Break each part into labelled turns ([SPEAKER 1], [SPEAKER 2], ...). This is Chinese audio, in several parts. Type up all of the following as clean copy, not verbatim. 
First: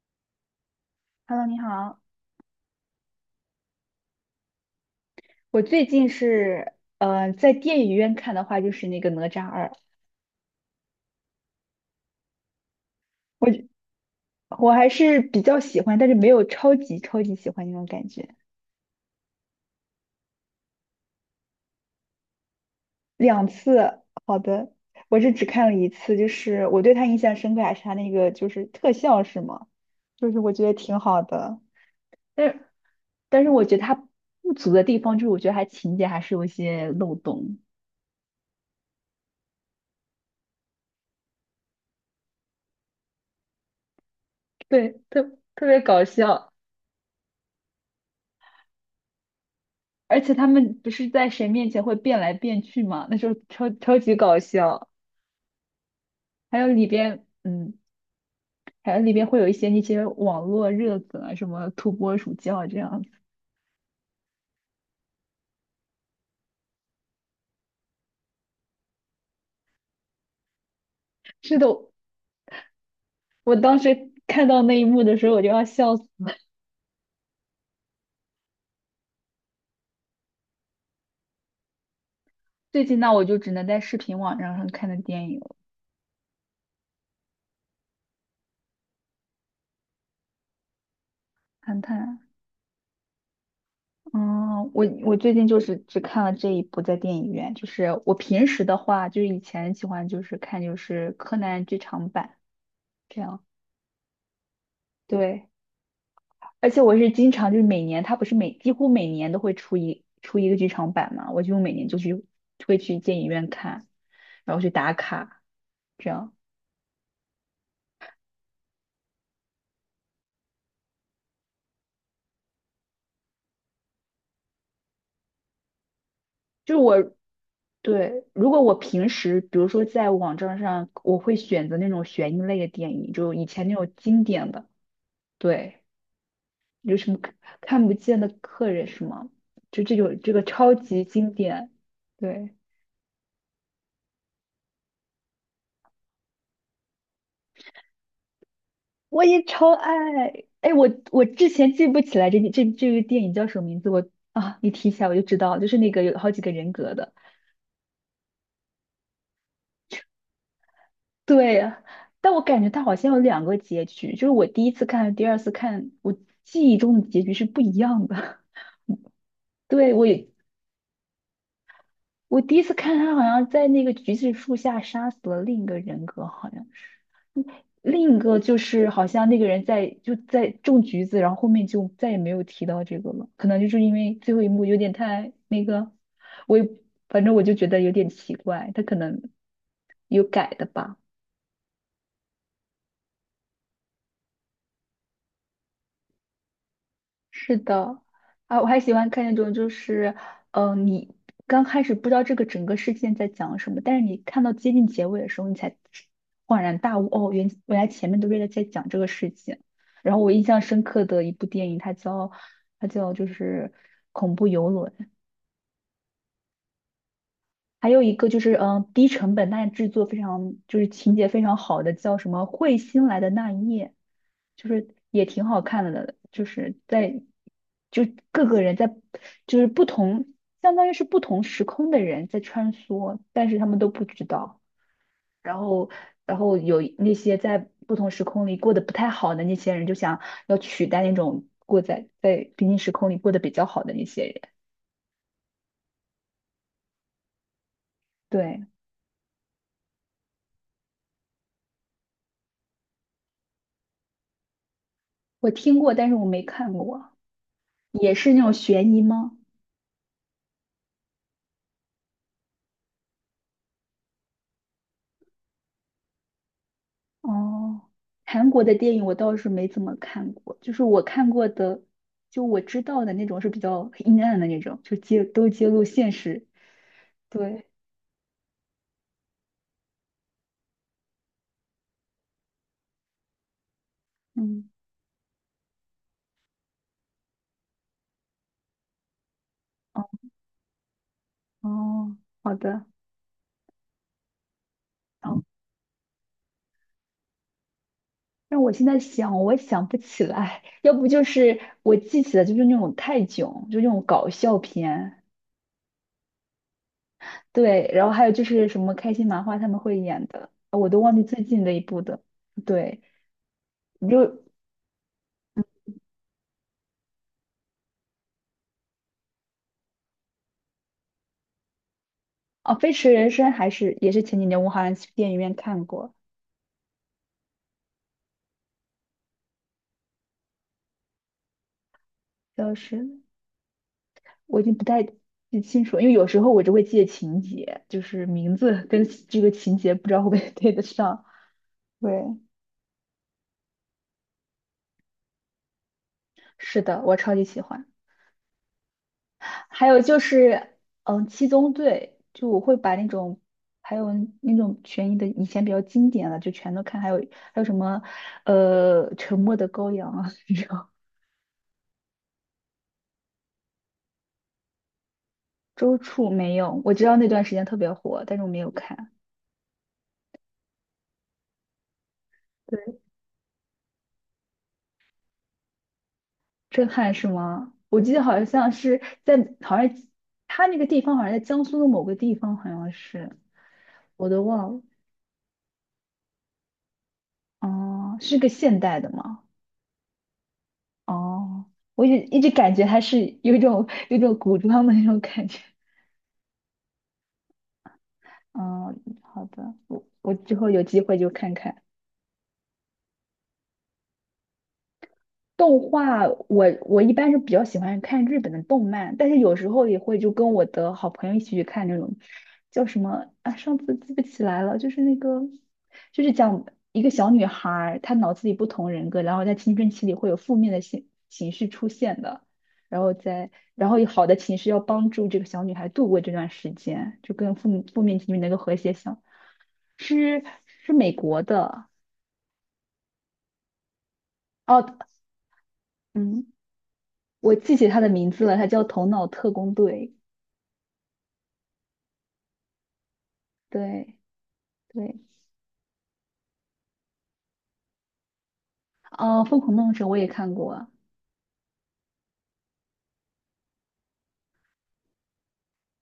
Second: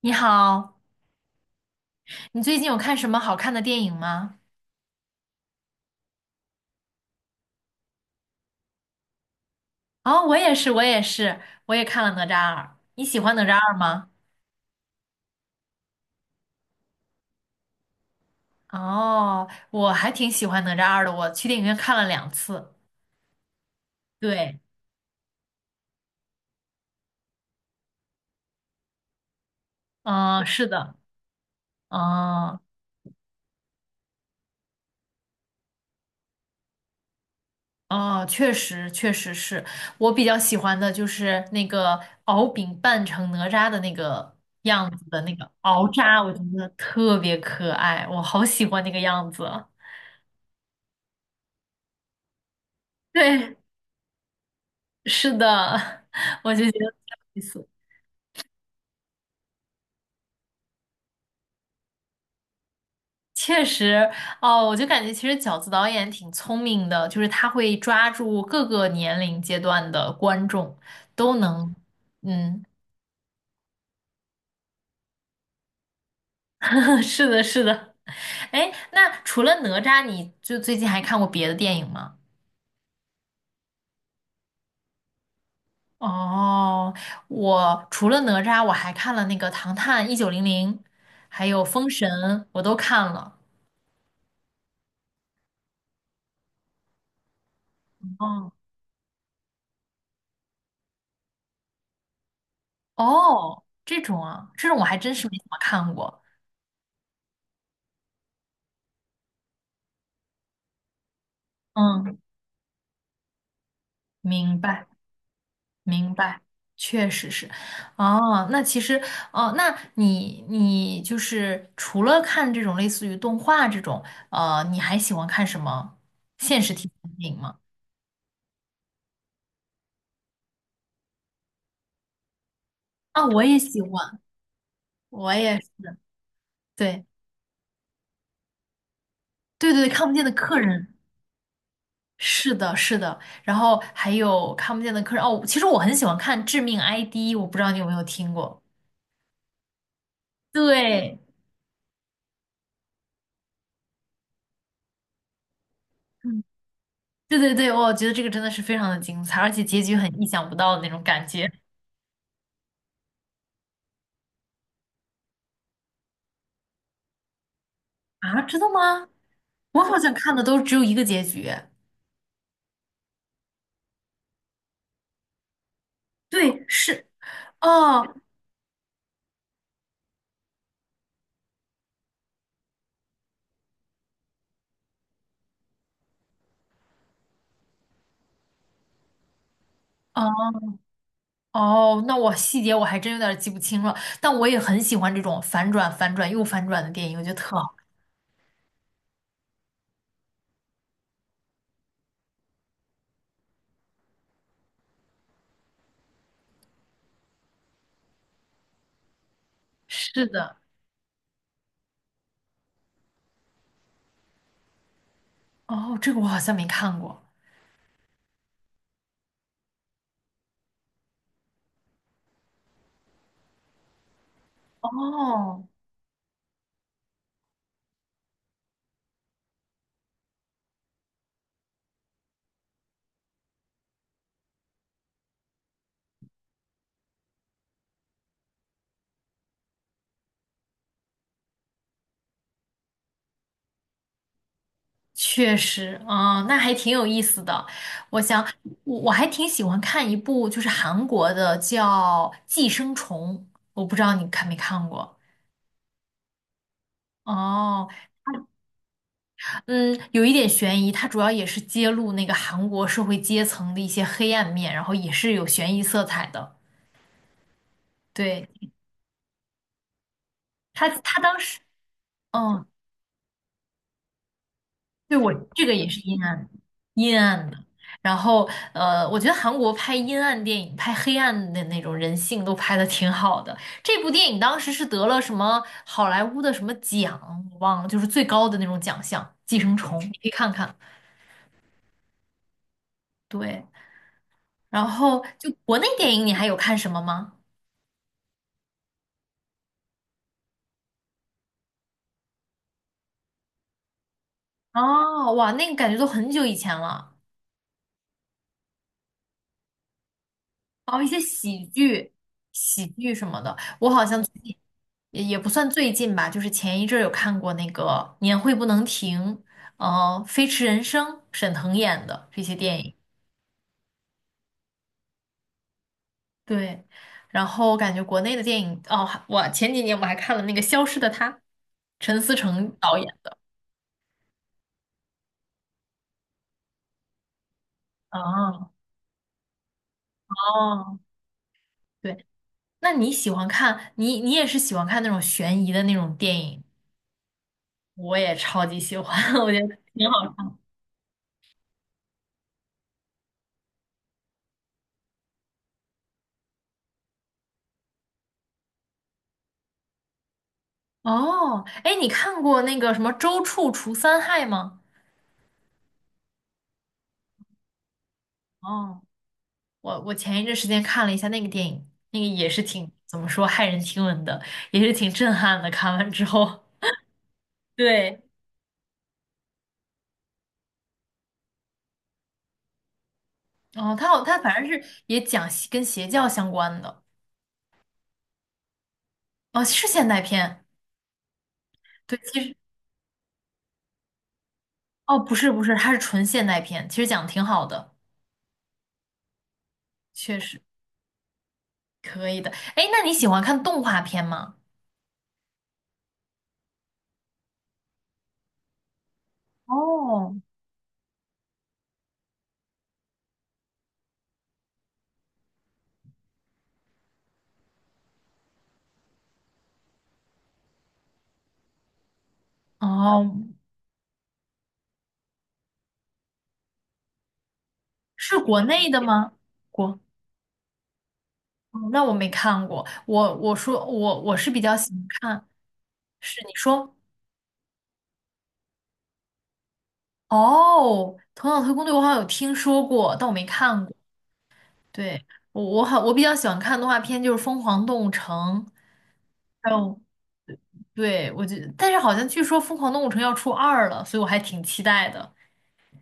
[SPEAKER 1] 你好，
[SPEAKER 2] Hello，你好。
[SPEAKER 1] 你最近有看什么好看的电影吗？
[SPEAKER 2] 我最近是，在电影院看的话，就是那个《哪吒二》，
[SPEAKER 1] 哦，我也是，我也是，我也看了《哪吒二》。你喜欢哪吒
[SPEAKER 2] 我
[SPEAKER 1] 二吗？
[SPEAKER 2] 我还是比较喜欢，但是没有超级超级喜欢那种感觉。
[SPEAKER 1] 哦，我还挺喜欢哪吒二的，我去电影院看了2次。
[SPEAKER 2] 两次，好
[SPEAKER 1] 对，
[SPEAKER 2] 的，我是只看了一次，就是我对他印象深刻还是他那个就是特效是吗？就是
[SPEAKER 1] 嗯，
[SPEAKER 2] 我觉
[SPEAKER 1] 是
[SPEAKER 2] 得
[SPEAKER 1] 的，
[SPEAKER 2] 挺好的，但
[SPEAKER 1] 嗯，
[SPEAKER 2] 是但是我觉得他不足的地方就是我觉得他情节还是有一些漏洞，
[SPEAKER 1] 哦，确实，确实是我比较喜欢的就是那个敖丙扮成哪吒的那个样
[SPEAKER 2] 对，
[SPEAKER 1] 子的
[SPEAKER 2] 特
[SPEAKER 1] 那个
[SPEAKER 2] 特别
[SPEAKER 1] 敖
[SPEAKER 2] 搞
[SPEAKER 1] 吒，我觉
[SPEAKER 2] 笑。
[SPEAKER 1] 得特别可爱，我好喜欢那个样子。
[SPEAKER 2] 而且他们不是在谁面前会变来变去吗？那时候
[SPEAKER 1] 对，
[SPEAKER 2] 超超级搞笑。
[SPEAKER 1] 是的，我
[SPEAKER 2] 还
[SPEAKER 1] 就
[SPEAKER 2] 有
[SPEAKER 1] 觉
[SPEAKER 2] 里
[SPEAKER 1] 得挺
[SPEAKER 2] 边，
[SPEAKER 1] 有意思。
[SPEAKER 2] 还有里边会有一些那些网络热梗啊，什么土拨鼠叫啊这样子。
[SPEAKER 1] 确实，哦，我就感觉其实饺子导演挺聪明的，就是他会抓住各个年龄阶段的观众，都
[SPEAKER 2] 是的，
[SPEAKER 1] 能，嗯，
[SPEAKER 2] 我当时看到那一幕的时候，我就要笑死了。
[SPEAKER 1] 是的，是的。哎，那除了哪吒，你就最近还看过别的电影吗？
[SPEAKER 2] 最近那我就只能在视频网站上看的电影了，
[SPEAKER 1] 哦，我除了哪吒，我还看了那个《唐探一九零零》，还有
[SPEAKER 2] 看
[SPEAKER 1] 《封神》，
[SPEAKER 2] 看。
[SPEAKER 1] 我都看了。
[SPEAKER 2] 嗯，我最近就是只看了这一部在电影院，就是我平
[SPEAKER 1] 哦，
[SPEAKER 2] 时的话，就是以前喜欢就是看就是柯南剧场版这样，
[SPEAKER 1] 哦，这种啊，这种我还真是没怎
[SPEAKER 2] 对。
[SPEAKER 1] 么看过。
[SPEAKER 2] 而且我是经常就是每年，它不是每几乎每年都会出一个剧场版嘛，我就每年就
[SPEAKER 1] 嗯。
[SPEAKER 2] 去会去电影院看，然
[SPEAKER 1] 明
[SPEAKER 2] 后去
[SPEAKER 1] 白，
[SPEAKER 2] 打卡，这
[SPEAKER 1] 明
[SPEAKER 2] 样
[SPEAKER 1] 白，确实是。哦，那其实，哦，那你就是除了看这种类似于动画这种，你还喜欢看什么现实
[SPEAKER 2] 就是
[SPEAKER 1] 题材
[SPEAKER 2] 我
[SPEAKER 1] 电影吗？
[SPEAKER 2] 对，如果我平时比如说在网站上，我会选择那种悬疑类的电影，
[SPEAKER 1] 啊，
[SPEAKER 2] 就
[SPEAKER 1] 我
[SPEAKER 2] 以
[SPEAKER 1] 也
[SPEAKER 2] 前那
[SPEAKER 1] 喜
[SPEAKER 2] 种
[SPEAKER 1] 欢，
[SPEAKER 2] 经典的，
[SPEAKER 1] 我也
[SPEAKER 2] 对，
[SPEAKER 1] 是。
[SPEAKER 2] 有
[SPEAKER 1] 对，
[SPEAKER 2] 什么看看不见的客人是吗？
[SPEAKER 1] 对
[SPEAKER 2] 就
[SPEAKER 1] 对对，
[SPEAKER 2] 这
[SPEAKER 1] 看不
[SPEAKER 2] 种
[SPEAKER 1] 见的
[SPEAKER 2] 这个
[SPEAKER 1] 客
[SPEAKER 2] 超
[SPEAKER 1] 人，
[SPEAKER 2] 级经典，
[SPEAKER 1] 是
[SPEAKER 2] 对。
[SPEAKER 1] 的，是的。然后还有看不见的客人，哦，其实我很喜欢看《致命 ID》，我不知道你有没有听过。
[SPEAKER 2] 我也超爱。哎，我
[SPEAKER 1] 对，
[SPEAKER 2] 我之前记不起来这个电影叫什么名字，我啊，你提起来我就知道，就是那个有好几
[SPEAKER 1] 嗯，
[SPEAKER 2] 个人格的。
[SPEAKER 1] 对对对，我觉得这个真的是非常的精彩，而且结局很意想不到的那种感觉。
[SPEAKER 2] 对，但我感觉它好像有两个结局，就是我第一次看和第二次看，我记忆中的结局是不一样的。
[SPEAKER 1] 啊，真的吗？我
[SPEAKER 2] 对，
[SPEAKER 1] 好像看的都只有一个结局。
[SPEAKER 2] 我第一次看他好像在那个橘子树下杀死了另一个人格，好
[SPEAKER 1] 对，
[SPEAKER 2] 像是。
[SPEAKER 1] 是，哦
[SPEAKER 2] 另一个就是好像那个人在就在种橘子，然后后面就再也没有提到这个了，可能就是因为最后一幕有点太那个，我也反正我就觉得有点奇怪，他可能有
[SPEAKER 1] 哦
[SPEAKER 2] 改的吧。
[SPEAKER 1] 哦，那我细节我还真有点记不清了，但我也很喜欢这种反转、反转又反转的电影，我觉得特
[SPEAKER 2] 是
[SPEAKER 1] 好。
[SPEAKER 2] 的，啊，我还喜欢看那种，就是，嗯，你刚开始不知道这个整个事件在讲什么，但是你看到接近结尾的时候，你才恍然大悟，哦，原来前面都是在讲这个事情。然后
[SPEAKER 1] 是
[SPEAKER 2] 我印
[SPEAKER 1] 的，
[SPEAKER 2] 象深刻的一部电影，它叫就是《恐怖游轮》，
[SPEAKER 1] 哦，这个我好像没看过。
[SPEAKER 2] 还有一个就是，嗯，低成本但是制作非常就是情节非常好的，叫什么《彗星来的那一夜》，就是也挺好
[SPEAKER 1] 哦，
[SPEAKER 2] 看的，就是在就各个人在就是不同，相当于是不同时空的人在穿梭，但是他们都不知道。然后，然后有那些在不同时空里过得不太好的那些人，就想要取代那种过在平行时空里过得比较好的那些人。
[SPEAKER 1] 确实，啊，那还挺有意思的。我想，
[SPEAKER 2] 对，
[SPEAKER 1] 我还挺喜欢看一部就是韩国的叫《寄生虫》，我不知道你看没看过。
[SPEAKER 2] 我听过，但是我没看过。
[SPEAKER 1] 哦。
[SPEAKER 2] 也是那种悬疑吗？
[SPEAKER 1] 嗯，有一点悬疑，它主要也是揭露那个韩国社会阶层的一些黑暗面，然后也是有悬疑色彩的。
[SPEAKER 2] 哦，
[SPEAKER 1] 对，
[SPEAKER 2] 韩国的电影我倒是没怎么看过，就是
[SPEAKER 1] 他，
[SPEAKER 2] 我
[SPEAKER 1] 他
[SPEAKER 2] 看
[SPEAKER 1] 当
[SPEAKER 2] 过
[SPEAKER 1] 时，
[SPEAKER 2] 的，就我
[SPEAKER 1] 嗯，
[SPEAKER 2] 知道的那种是比较阴暗的那种，就
[SPEAKER 1] 对
[SPEAKER 2] 揭
[SPEAKER 1] 我
[SPEAKER 2] 都
[SPEAKER 1] 这
[SPEAKER 2] 揭
[SPEAKER 1] 个
[SPEAKER 2] 露
[SPEAKER 1] 也是
[SPEAKER 2] 现实。
[SPEAKER 1] 阴暗的。
[SPEAKER 2] 对，
[SPEAKER 1] 然后，我觉得韩国拍阴暗电影、拍黑暗的那种人性都拍的挺好的。这部电影当
[SPEAKER 2] 嗯，
[SPEAKER 1] 时是得了什么好莱坞的什么奖，我忘了，就是最高的那种奖项《寄生虫》，你
[SPEAKER 2] 哦
[SPEAKER 1] 可以看看。
[SPEAKER 2] 哦好的，
[SPEAKER 1] 对，然后
[SPEAKER 2] 哦，
[SPEAKER 1] 就国内电影，你还有看什么吗？
[SPEAKER 2] 让我现在想，我想不起来，要不就是我记起来就是那种泰囧，就那种搞笑片，
[SPEAKER 1] 哦，哇，那个感觉都很久以前了。
[SPEAKER 2] 对，然后还有就是什么开心麻花他们会演的，我都
[SPEAKER 1] 哦，一
[SPEAKER 2] 忘
[SPEAKER 1] 些
[SPEAKER 2] 记最近的一部的，
[SPEAKER 1] 喜
[SPEAKER 2] 对。
[SPEAKER 1] 剧什么的，我好
[SPEAKER 2] 你
[SPEAKER 1] 像最
[SPEAKER 2] 就
[SPEAKER 1] 近也不算最近吧，就是前一阵儿有看过那个《年会不能停》，呃，《飞驰人生》，沈腾演的这些
[SPEAKER 2] 哦，
[SPEAKER 1] 电
[SPEAKER 2] 《飞
[SPEAKER 1] 影。
[SPEAKER 2] 驰人生》还是也是前几年我好像去电影院看过，
[SPEAKER 1] 对，然后我感觉国内的电影，哦，还我前几年我还看了那个《消失的她》，陈思诚
[SPEAKER 2] 就
[SPEAKER 1] 导
[SPEAKER 2] 是
[SPEAKER 1] 演的。
[SPEAKER 2] 我已经不太记清楚了因为有时候我只会记得情节，就是名
[SPEAKER 1] 哦
[SPEAKER 2] 字跟这个情节不知道会不会 对得
[SPEAKER 1] 哦，
[SPEAKER 2] 上。对，
[SPEAKER 1] 对，那你喜欢看，你也是喜欢看那种悬疑的那种电影？
[SPEAKER 2] 是的，我超级喜欢。
[SPEAKER 1] 我也超级喜欢，我觉得
[SPEAKER 2] 还有
[SPEAKER 1] 挺
[SPEAKER 2] 就
[SPEAKER 1] 好看。
[SPEAKER 2] 是，嗯，《七宗罪》，就我会把那种，还有那种悬疑的以前比较经典的就全都看，还有还有什么，《沉默的羔羊》啊，这种。
[SPEAKER 1] 哦，哎，你看过那个什么《周处除三害》吗？
[SPEAKER 2] 周处没有，我知道那段时间特别火，但是我没有
[SPEAKER 1] 哦，
[SPEAKER 2] 看。
[SPEAKER 1] 我前一阵时间看了一下那个电影，那个也是挺
[SPEAKER 2] 对。
[SPEAKER 1] 怎么说骇人听闻的，也是挺震撼的。看完之后，
[SPEAKER 2] 震撼是吗？我记
[SPEAKER 1] 对，
[SPEAKER 2] 得好像是在，好像他那个地方好像在江苏的某个地方，好像是，
[SPEAKER 1] 哦，
[SPEAKER 2] 我
[SPEAKER 1] 他
[SPEAKER 2] 都
[SPEAKER 1] 反正
[SPEAKER 2] 忘了。
[SPEAKER 1] 是也讲邪跟邪教相关的，
[SPEAKER 2] 哦，是个现代的吗？
[SPEAKER 1] 哦，是现代片，
[SPEAKER 2] 哦，我一
[SPEAKER 1] 对，
[SPEAKER 2] 直
[SPEAKER 1] 其
[SPEAKER 2] 一直
[SPEAKER 1] 实
[SPEAKER 2] 感觉它是有一种古装的那
[SPEAKER 1] 哦
[SPEAKER 2] 种
[SPEAKER 1] 不
[SPEAKER 2] 感
[SPEAKER 1] 是
[SPEAKER 2] 觉。
[SPEAKER 1] 不是，它是纯现代片，其实讲的挺好的，
[SPEAKER 2] 嗯，好的，我
[SPEAKER 1] 确
[SPEAKER 2] 之
[SPEAKER 1] 实
[SPEAKER 2] 后有机会就看看。
[SPEAKER 1] 可以的。哎，那你喜欢看动画片吗？
[SPEAKER 2] 动画，我一般是比较喜欢看日本的动漫，但是有时候也会就
[SPEAKER 1] 哦，
[SPEAKER 2] 跟我的好朋友一起去看那种叫什么啊，上次记不起来了，就是那个就是讲一个小女孩儿，她脑子里不同人格，然后在青春期里会有负面的情绪出现的，然后
[SPEAKER 1] 哦，
[SPEAKER 2] 在然后有好的情绪要帮助这个小女孩度过这段时间，就跟负面情
[SPEAKER 1] 是
[SPEAKER 2] 绪能够
[SPEAKER 1] 国
[SPEAKER 2] 和
[SPEAKER 1] 内
[SPEAKER 2] 谐
[SPEAKER 1] 的
[SPEAKER 2] 相，
[SPEAKER 1] 吗？国，
[SPEAKER 2] 是美国的
[SPEAKER 1] 哦那我没看过。我说我是比较
[SPEAKER 2] 哦，
[SPEAKER 1] 喜欢看，是
[SPEAKER 2] 嗯。
[SPEAKER 1] 你说
[SPEAKER 2] 我记起他的名字了，他叫《头脑特工队》。
[SPEAKER 1] 哦，《头脑特工队》我好像有听说过，但我没看过。
[SPEAKER 2] 对对，
[SPEAKER 1] 对，我比较喜欢看动画片，就是《疯狂动物城》，
[SPEAKER 2] 哦，《疯
[SPEAKER 1] 还
[SPEAKER 2] 狂动物
[SPEAKER 1] 有
[SPEAKER 2] 城》我也看过。
[SPEAKER 1] 对我觉得，但是好像据说《疯狂动物城》要出二了，所以我还挺期待的。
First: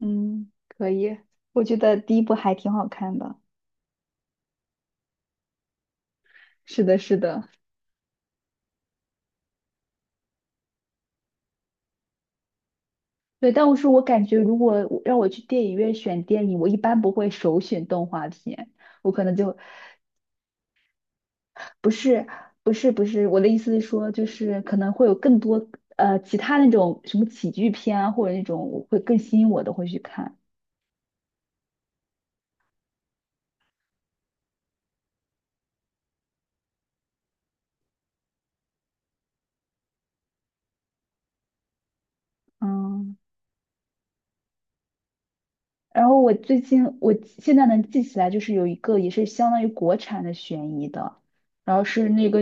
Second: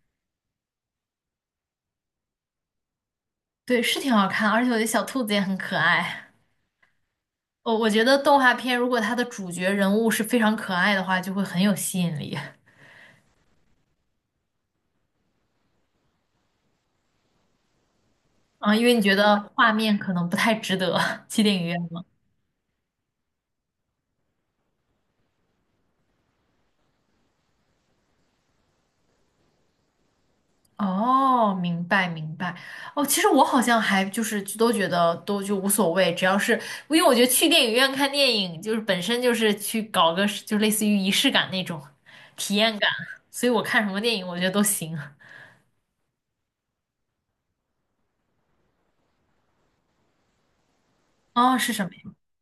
[SPEAKER 2] 嗯，可以，我觉得第一部还挺好看的。
[SPEAKER 1] 对，是挺好看，而且我觉得小兔子也很可爱。
[SPEAKER 2] 是的，是的，
[SPEAKER 1] 我觉得动画片如果它的主角人物是非常可爱的话，就会很有吸引力。
[SPEAKER 2] 对。但我是我感觉，如果我让我去电影院选电影，我一般不会首选动画片，
[SPEAKER 1] 啊，因为你
[SPEAKER 2] 我
[SPEAKER 1] 觉
[SPEAKER 2] 可能
[SPEAKER 1] 得
[SPEAKER 2] 就
[SPEAKER 1] 画面可能不太值得 去电影院
[SPEAKER 2] 不
[SPEAKER 1] 吗？
[SPEAKER 2] 是不是，我的意思是说，就是可能会有更多其他那种什么喜剧片啊，或者那种我会更吸引我的会去看。
[SPEAKER 1] 哦，明白明白。哦，其实我好像还就是都觉得都就无所谓，只要是因为我觉得去电影院看电影就是本身就是去搞个就类似于仪式感那种体验感，
[SPEAKER 2] 嗯。
[SPEAKER 1] 所以我看什么电影我觉得都行。
[SPEAKER 2] 然后我最近我现在能记起来，就是有一个也是相当于国产的悬疑的，
[SPEAKER 1] 哦，是
[SPEAKER 2] 然后
[SPEAKER 1] 什么
[SPEAKER 2] 是
[SPEAKER 1] 呀？
[SPEAKER 2] 那个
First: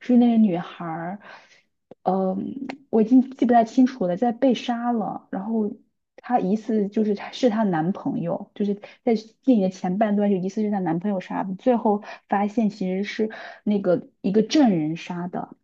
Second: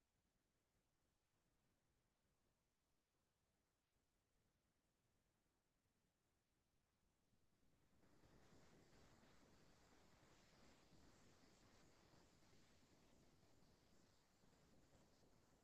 [SPEAKER 2] 是那个女孩儿，嗯，我已经记不太清楚了，在被杀了，然后她疑似就是她是她男朋友，就是在电影的前半段就疑似是她男朋友杀的，最后发现其实是那个一个证人杀的，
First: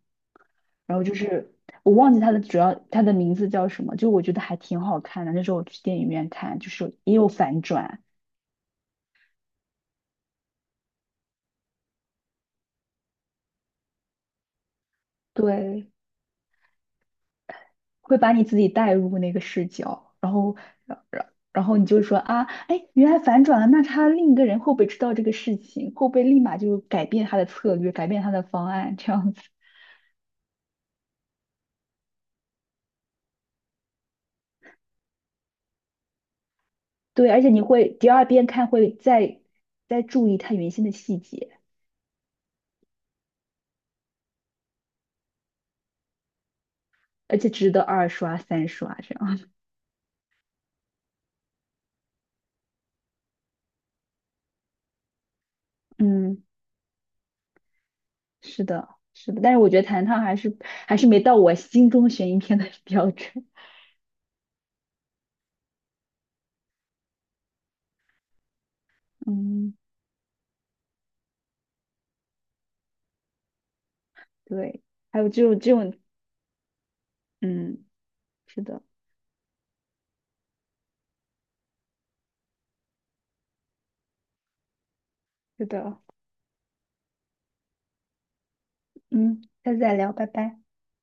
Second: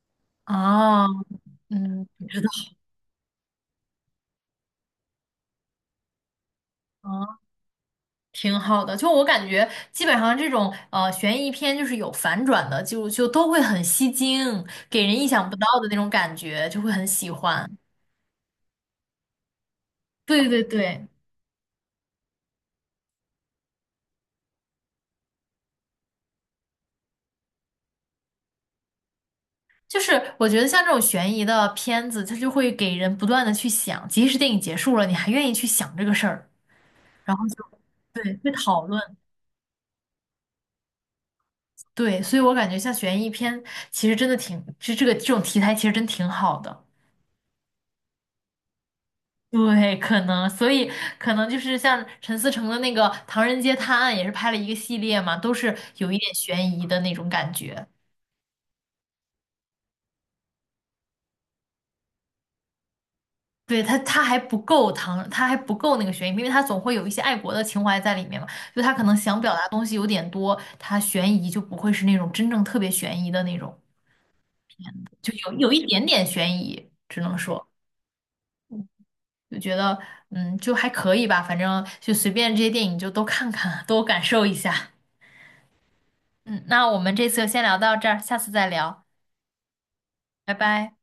[SPEAKER 2] 然后
[SPEAKER 1] 哦，
[SPEAKER 2] 就是我
[SPEAKER 1] 嗯，
[SPEAKER 2] 忘记
[SPEAKER 1] 不
[SPEAKER 2] 他的
[SPEAKER 1] 知道。
[SPEAKER 2] 主要他的名字叫什么，就我觉得还挺好看的。那时候我去电影院看，就是也有反转，
[SPEAKER 1] 挺好的，就我感觉，基本上这种悬疑片就是有反转的，就都会很吸睛，给人意想不到的
[SPEAKER 2] 对，
[SPEAKER 1] 那种感觉，就会很喜欢。
[SPEAKER 2] 会把你自己带入那个视角，然
[SPEAKER 1] 对
[SPEAKER 2] 后，
[SPEAKER 1] 对
[SPEAKER 2] 然
[SPEAKER 1] 对，
[SPEAKER 2] 然然后你就说啊，哎，原来反转了，那他另一个人会不会知道这个事情？会不会立马就改变他的策略，改变他的方案这样子？
[SPEAKER 1] 就是我觉得像这种悬疑的片子，它就会给人不断的去想，即使电影结束了，你还愿意去想这个事儿，
[SPEAKER 2] 对，
[SPEAKER 1] 然
[SPEAKER 2] 而
[SPEAKER 1] 后
[SPEAKER 2] 且
[SPEAKER 1] 就
[SPEAKER 2] 你会第二
[SPEAKER 1] 对
[SPEAKER 2] 遍
[SPEAKER 1] 会
[SPEAKER 2] 看
[SPEAKER 1] 讨
[SPEAKER 2] 会
[SPEAKER 1] 论，
[SPEAKER 2] 再注意他原先的细节，
[SPEAKER 1] 对，所以我感觉像悬疑片其实真的挺，这种题材其实真挺好的。
[SPEAKER 2] 而且值得二刷、三刷这样。
[SPEAKER 1] 对，可能，所以可能就是像陈思诚的那个《唐人街探案》，也是拍了一个系列嘛，都是 有一点
[SPEAKER 2] 嗯，
[SPEAKER 1] 悬疑的那种感觉。
[SPEAKER 2] 是的，是的，但是我觉得《弹烫》还是还是没到我心中悬疑片的 标准。
[SPEAKER 1] 对，他还不够唐，他还不够那个悬疑，因为他总会有一些爱国的情怀在里面嘛。就他可能想表达
[SPEAKER 2] 嗯，
[SPEAKER 1] 东西有点多，他悬疑就不会是那种真正特别悬疑的那种，
[SPEAKER 2] 对，还有
[SPEAKER 1] 就
[SPEAKER 2] 这
[SPEAKER 1] 有
[SPEAKER 2] 种这
[SPEAKER 1] 有一
[SPEAKER 2] 种，
[SPEAKER 1] 点点悬疑，只能说
[SPEAKER 2] 嗯，是的，
[SPEAKER 1] 就觉得就还可以吧，反正就随便这些电影就都看看，都感受一下。
[SPEAKER 2] 是的。
[SPEAKER 1] 嗯，那我们这次就先聊到这儿，下次再聊。
[SPEAKER 2] 嗯，下次再聊，拜
[SPEAKER 1] 拜
[SPEAKER 2] 拜。
[SPEAKER 1] 拜。